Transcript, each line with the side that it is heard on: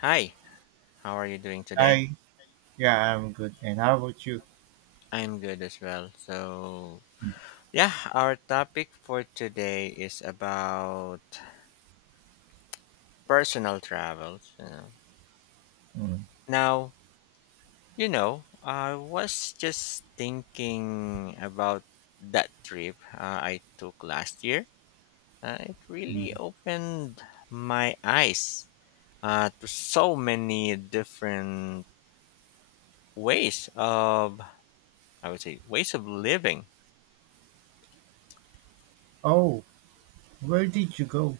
left: Hi, how are you doing today?
right: Hi, yeah, I'm good. And how about you?
left: I'm good as well. So, yeah, our topic for today is about personal travels.
right: Mm,
left: Now, I was just thinking about that trip I took last year. It
right: mm.
left: really opened my eyes to so many different ways of, I would say, ways of living.
right: Oh, where did you go?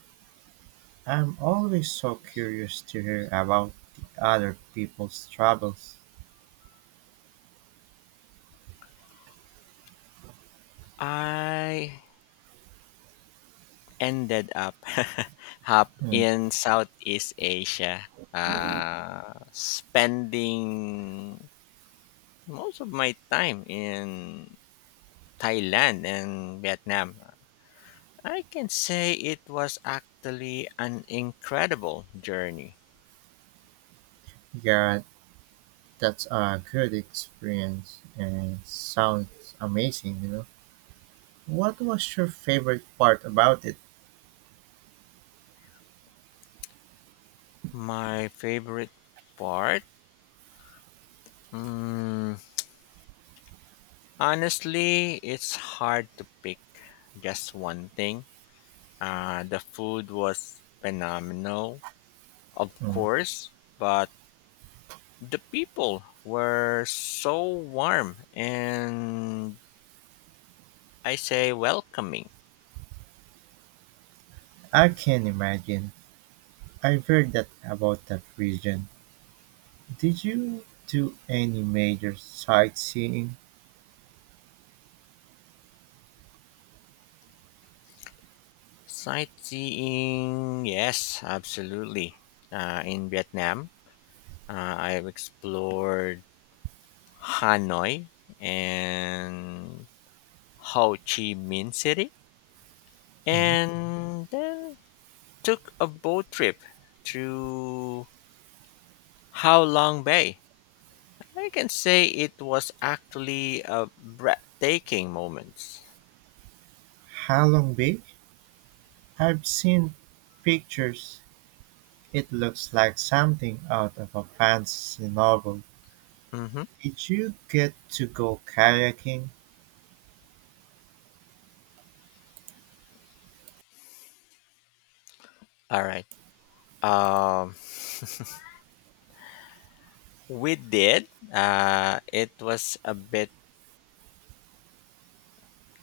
right: I'm always so curious to hear about the other people's troubles.
left: I ended up up
right: Mm,
left: in Southeast Asia, spending most of my time in Thailand and Vietnam. I can say it was actually an incredible journey.
right: yeah, that's a good experience and sounds amazing. What was your favorite part about it?
left: My favorite part, mm, honestly, it's hard to pick just one thing. The food was phenomenal, of
right: Mm,
left: course, but the people were so warm and I say welcoming.
right: I can imagine. I've heard that about that region. Did you do any major sightseeing?
left: Sightseeing, yes, absolutely. In Vietnam, I've explored Hanoi and Ho Chi Minh City,
right: Mm-hmm.
left: and then took a boat trip through How Long Bay. I can say it was actually a breathtaking moment.
right: Halong Bay? I've seen pictures. It looks like something out of a fantasy novel.
left: Mm-hmm.
right: Did you get to go kayaking?
left: All right. Um, we did. It was a bit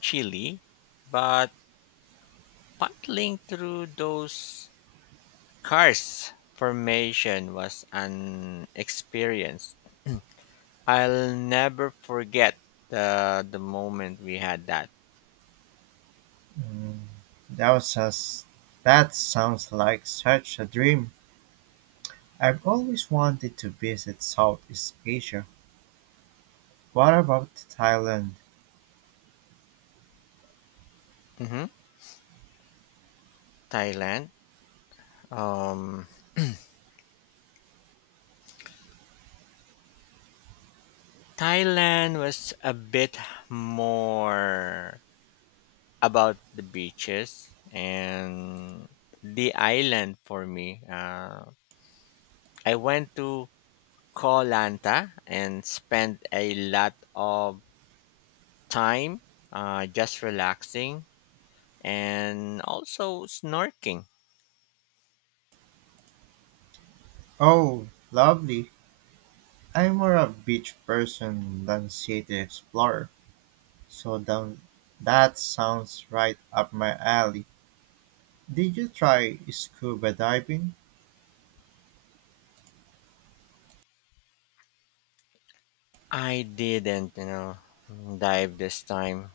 left: chilly, but paddling through those karst formation was an experience. I'll never forget the moment we had that.
right: Mm, that was us- that sounds like such a dream. I've always wanted to visit Southeast Asia. What about Thailand?
left: hmm Thailand. Um, Thailand was a bit more about the beaches and the island for me. I went to Koh Lanta and spent a lot of time just relaxing and also snorkeling.
right: Oh, lovely. I'm more a beach person than city explorer, so that sounds right up my alley. Did you try scuba diving?
left: I didn't, dive this time,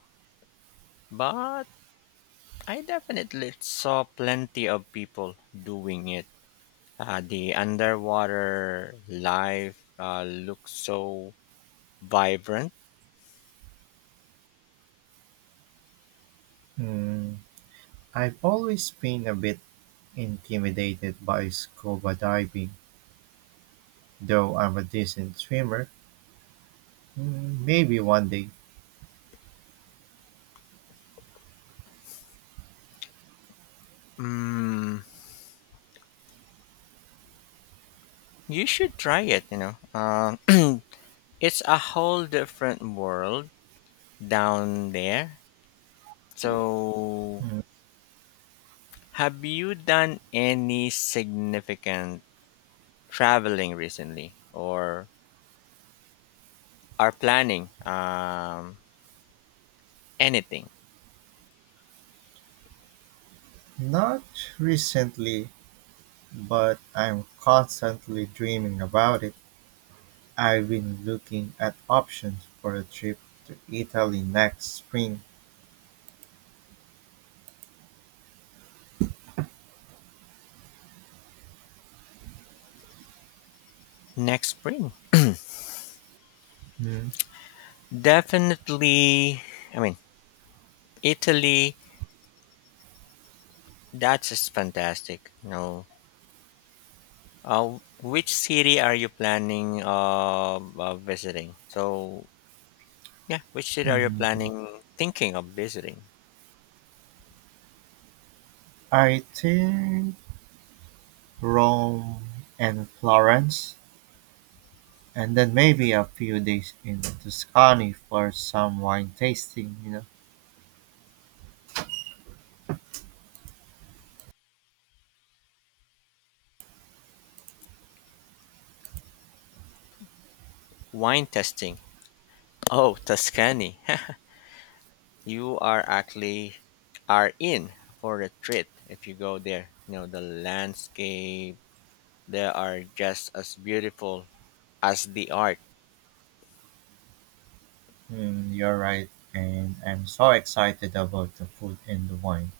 left: but I definitely saw plenty of people doing it. The underwater life looks so vibrant.
right: Hmm, I've always been a bit intimidated by scuba diving, though I'm a decent swimmer. Hmm, maybe one day.
left: Mm, you should try it, you know. It's a whole different world down there. So,
right: Hmm,
left: have you done any significant traveling recently or are planning anything
right: not recently, but I'm constantly dreaming about it. I've been looking at options for a trip to Italy next spring.
left: next spring? Definitely, I mean, Italy, that's just fantastic. No. Which city are you planning of visiting? So, yeah, which city are you
right: Hmm,
left: planning, thinking of visiting?
right: I think Rome and Florence and then maybe a few days in Tuscany for some wine tasting.
left: Wine testing. Oh, Tuscany. you are actually are in for a treat if you go there. You know, the landscape they are just as beautiful as the art.
right: Mm, you're right, and I'm so excited about the food and the wine.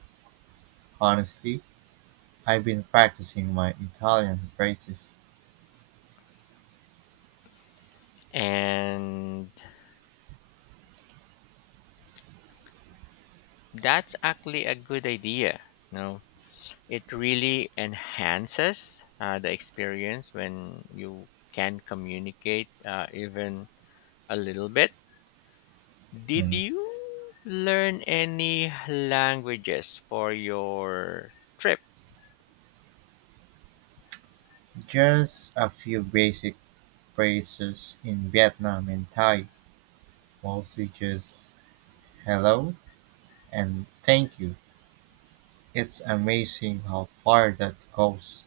right: Honestly, I've been practicing my Italian phrases.
left: And that's actually a good idea. You know, it really enhances the experience when you can communicate even a little bit. Did
right: Mm,
left: you learn any languages for your trip?
right: just a few basic phrases in Vietnam and Thai, mostly just hello and thank you. It's amazing how far that goes.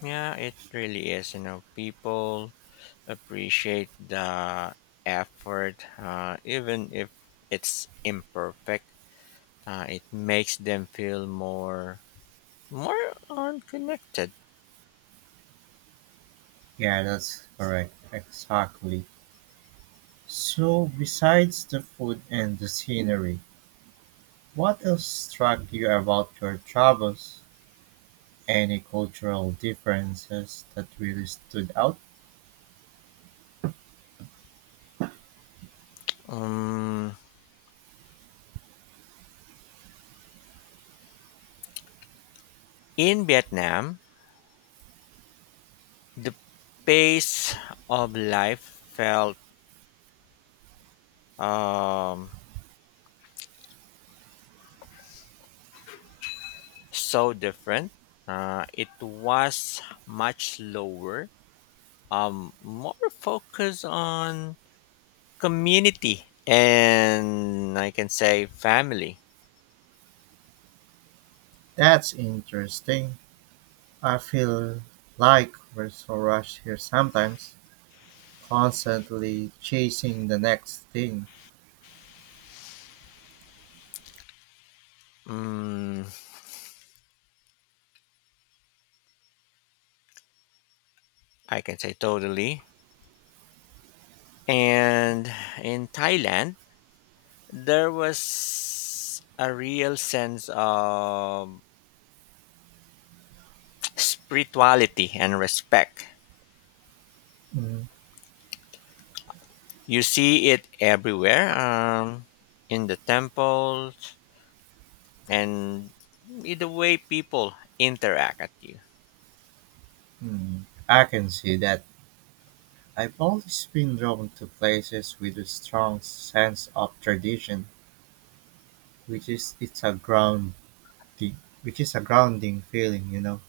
left: Yeah, it really is. You know, people appreciate the effort, even if it's imperfect. It makes them feel more unconnected.
right: Yeah, that's correct. Exactly. So besides the food and the scenery, what else struck you about your travels? Any cultural differences that really stood out?
left: Um, in Vietnam, the pace of life felt um, so different. It was much slower, more focused on community and I can say family.
right: That's interesting. I feel like we're so rushed here sometimes, constantly chasing the next thing.
left: Mm, I can say totally. And in Thailand, there was a real sense of spirituality and respect. You see it everywhere in the temples and in the way people interact at you.
right: Mhm. I can see that. I've always been drawn to places with a strong sense of tradition, which is it's a ground the which is a grounding feeling.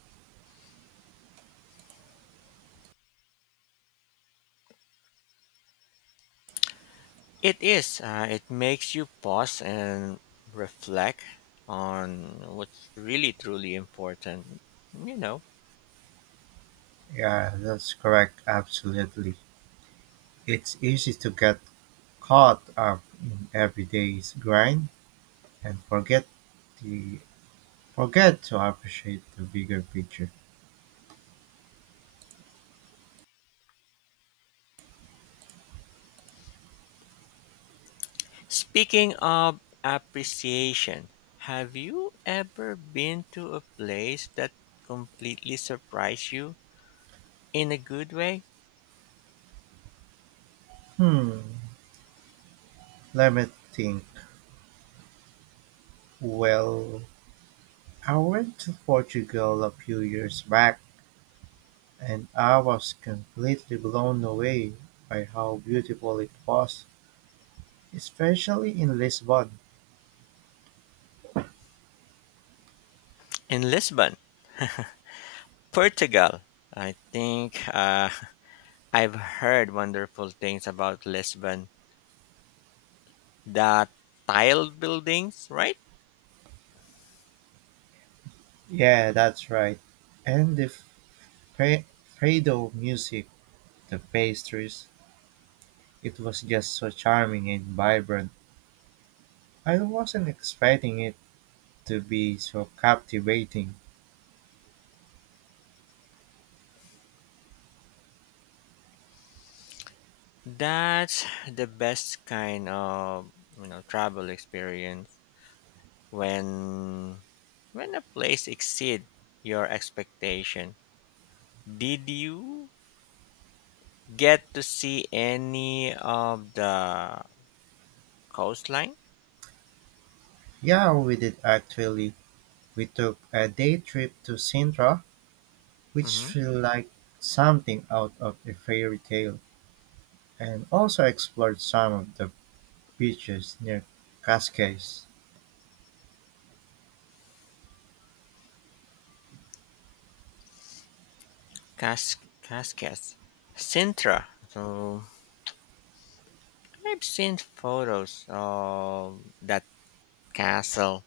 left: It is. It makes you pause and reflect on what's really truly important. You know,
right: Yeah, that's correct. Absolutely. It's easy to get caught up in everyday's grind and the forget to appreciate the bigger picture.
left: speaking of appreciation, have you ever been to a place that completely surprised you in a good way?
right: Hmm. Let me think. Well, I went to Portugal a few years back and I was completely blown away by how beautiful it was, especially in Lisbon.
left: In Lisbon, Portugal. I think I've heard wonderful things about Lisbon. The tiled buildings, right?
right: Yeah, that's right. And the Fre- Fredo music, the pastries, it was just so charming and vibrant. I wasn't expecting it to be so captivating.
left: That's the best kind of, you know, travel experience when a place exceed your expectation. Did you get to see any of the coastline?
right: Yeah, we did actually. We took a day trip to Sintra, which
left: Mm-hmm.
right: felt like something out of a fairy tale, and also explored some of the beaches near Cascais.
left: Cas- Cascades, Sintra. So I've seen photos of that castle.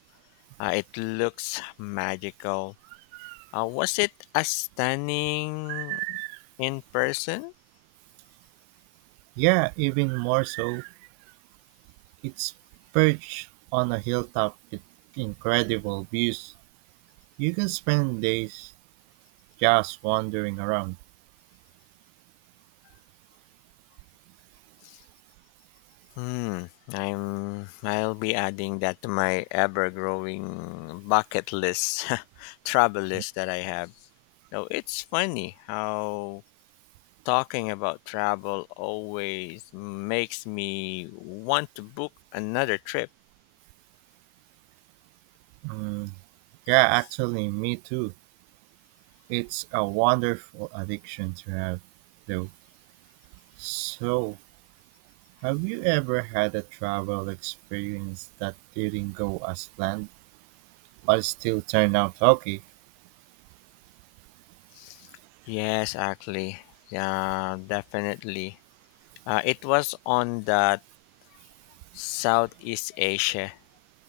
left: It looks magical. Was it as stunning in person?
right: Yeah, even more so. It's perched on a hilltop with incredible views. You can spend days just wandering around.
left: Hmm, I'll be adding that to my ever-growing bucket list, travel list that I have. Now, it's funny how talking about travel always makes me want to book another trip.
right: Mm, yeah, actually, me too. It's a wonderful addiction to have, though. So, have you ever had a travel experience that didn't go as planned but still turned out okay?
left: Yes, actually. Yeah, definitely. It was on that Southeast Asia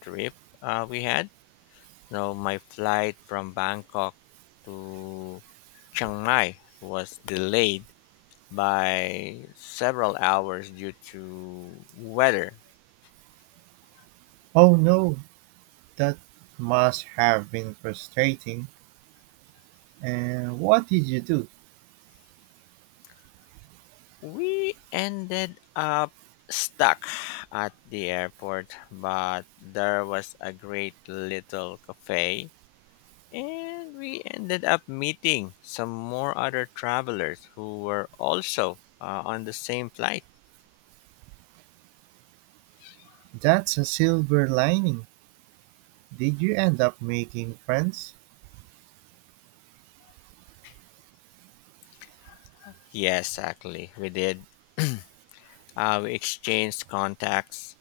left: trip we had. No, my flight from Bangkok to Chiang Mai was delayed by several hours due to weather.
right: Oh no, that must have been frustrating. And what did you do?
left: We ended up stuck at the airport, but there was a great little cafe, and we ended up meeting some more other travelers who were also on the same flight.
right: That's a silver lining. Did you end up making friends?
left: Yes, actually, we did. We exchanged contacts,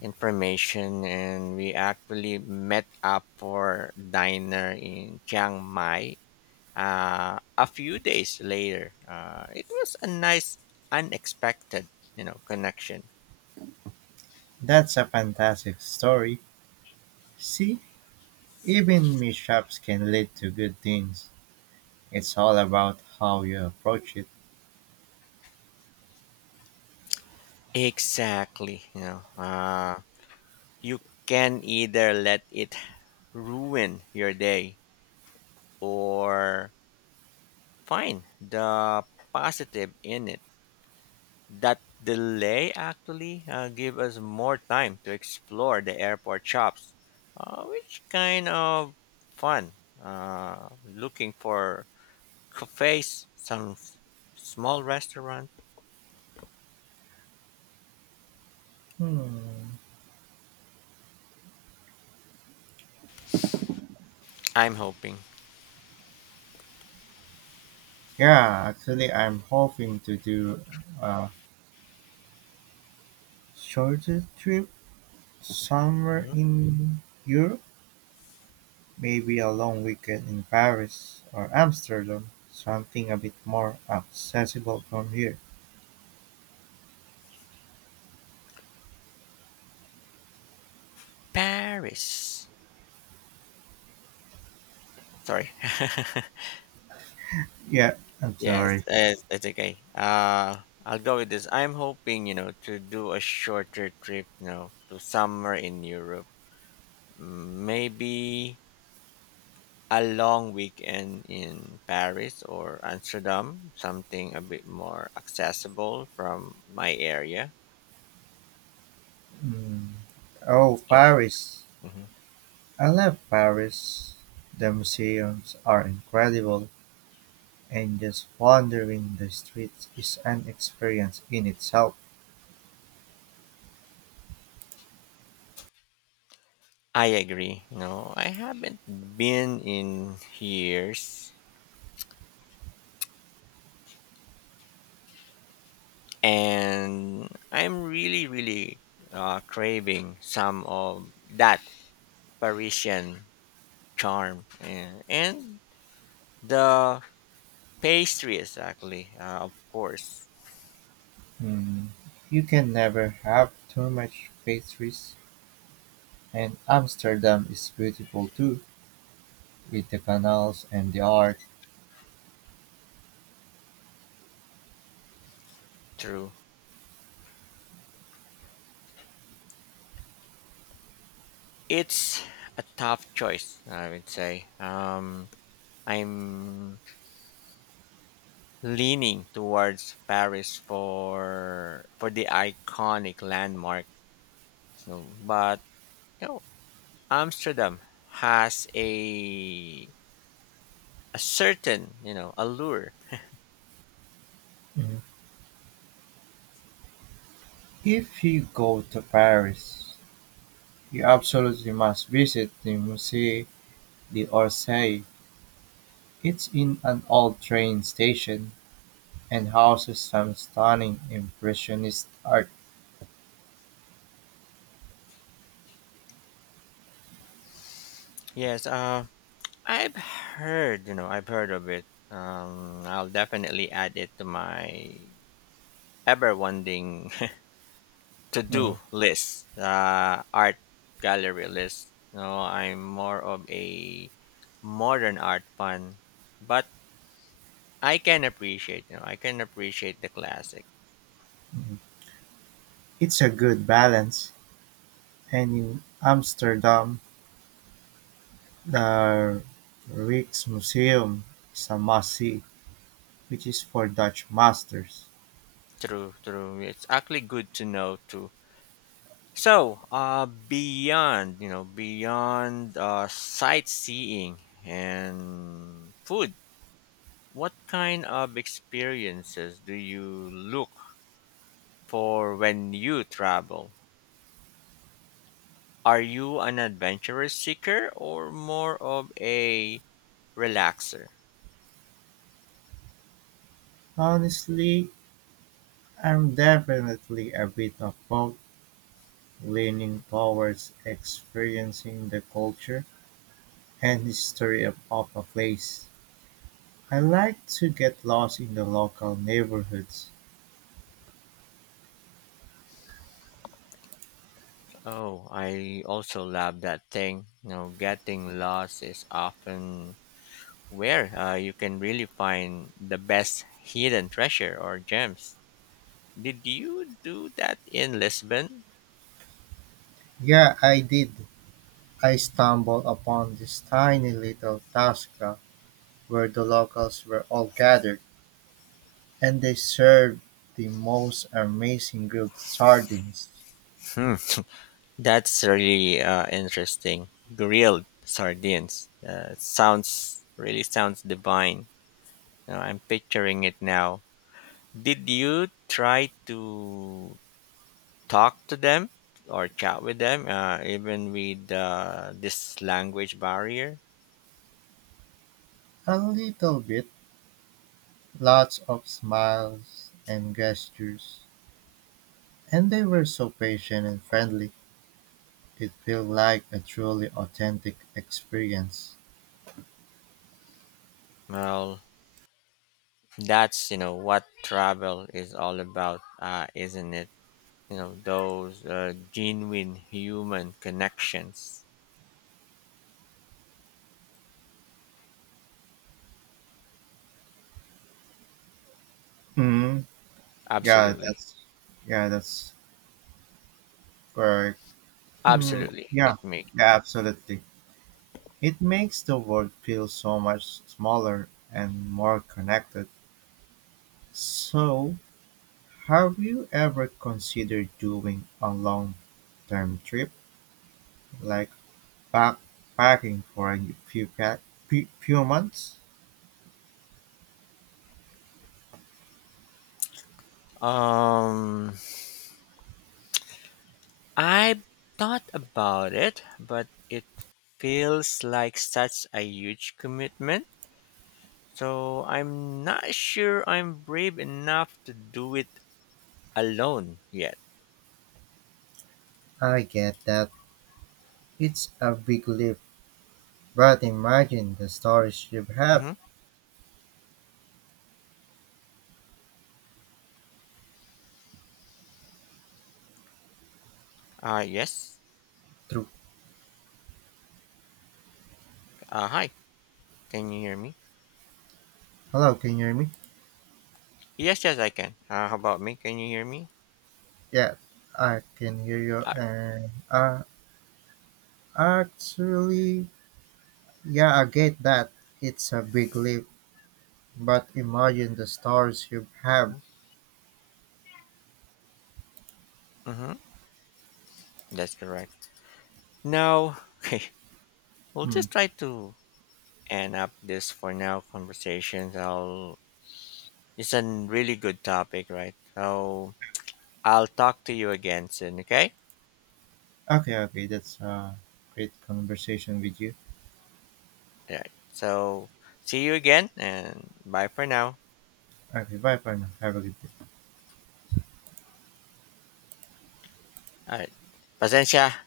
left: information, and we actually met up for dinner in Chiang Mai a few days later. It was a nice, unexpected, you know, connection.
right: That's a fantastic story. See, even mishaps can lead to good things. It's all about how you approach it.
left: Exactly. You can either let it ruin your day or find the positive in it. That delay actually gave us more time to explore the airport shops, which kind of fun. Looking for cafes, small restaurant.
right: Hmm.
left: I'm hoping.
right: Yeah, actually, I'm hoping to do a shorter trip somewhere
left: Mhm.
right: in Europe, maybe a long weekend in Paris or Amsterdam, something a bit more accessible from here.
left: Paris. Sorry.
right: Yeah, I'm
left: Yes,
right: sorry.
left: it's okay. I'll go with this. I'm hoping, you know, to do a shorter trip, you know, to somewhere in Europe. Maybe a long weekend in Paris or Amsterdam, something a bit more accessible from my area.
right: Hmm. Oh,
left: Oh,
right: Paris.
left: mhm.
right: I love Paris. The museums are incredible, and just wandering the streets is an experience in itself.
left: I agree. No, I haven't been in years, and I'm really, really craving some of that Parisian charm and the pastries, actually, of course.
right: Mm, you can never have too much pastries, and Amsterdam is beautiful too, with the canals and the art.
left: True. It's a tough choice, I would say. I'm leaning towards Paris for the iconic landmark, you know, but you know, Amsterdam has a certain, you know, allure.
right: Mm, if you go to Paris, you absolutely must visit the Musée d'Orsay. It's in an old train station and houses some stunning Impressionist art.
left: Yes, I've heard of it. I'll definitely add it to my ever wanting to
right: Mm.
left: do list, art gallery list. No, I'm more of a modern art fan, but I can appreciate. You know, I can appreciate the classic.
right: It's a good balance. And in Amsterdam, the Rijksmuseum is a must see, which is for Dutch masters.
left: True, true. It's actually good to know too. So, beyond beyond sightseeing and food, what kind of experiences do you look for when you travel? Are you an adventurous seeker or more of a relaxer?
right: Honestly, I'm definitely a bit of both, leaning towards experiencing the culture and history of a place. I like to get lost in the local neighborhoods.
left: Oh, I also love that thing. You know, getting lost is often where you can really find the best hidden treasure or gems. Did you do that in Lisbon?
right: Yeah, I did. I stumbled upon this tiny little tasca where the locals were all gathered, and they served the most amazing grilled sardines.
left: Hmm. That's really interesting. Grilled sardines. Sounds really sounds divine. I'm picturing it now. Did you try to talk to them or chat with them, even with this language barrier?
right: A little bit, lots of smiles and gestures, and they were so patient and friendly. It felt like a truly authentic experience.
left: Well, that's, you know, what travel is all about, isn't it? You know those genuine human connections.
right: Hmm. Yeah,
left: Absolutely,
right: that's yeah, that's correct. Hmm.
left: absolutely,
right: Yeah.
left: it makes.
right: Yeah, absolutely. It makes the world feel so much smaller and more connected. So, have you ever considered doing a long term trip, like backpacking for a few months?
left: Um, I thought about it, but it feels like such a huge commitment. So I'm not sure I'm brave enough to do it alone yet.
right: I get that. It's a big leap, but imagine the stories you have
left: Mm-hmm. Yes.
right: through.
left: Hi. Can you hear me?
right: Hello, can you hear me?
left: Yes, yes, I can. How about me? Can you hear me?
right: Yeah, I can hear you.
left: Uh,
right: And actually, yeah, I get that. It's a big leap, but imagine the stars you have.
left: mm-hmm. That's correct. Now, okay, we'll
right: Hmm.
left: just try to end up this for now conversations. I'll. It's a really good topic, right? So I'll talk to you again soon. Okay.
right: Okay, okay, that's a great conversation with you.
left: All right. So see you again, and bye for now.
right: Okay, bye for now. Have a good day.
left: All right. Pasensya.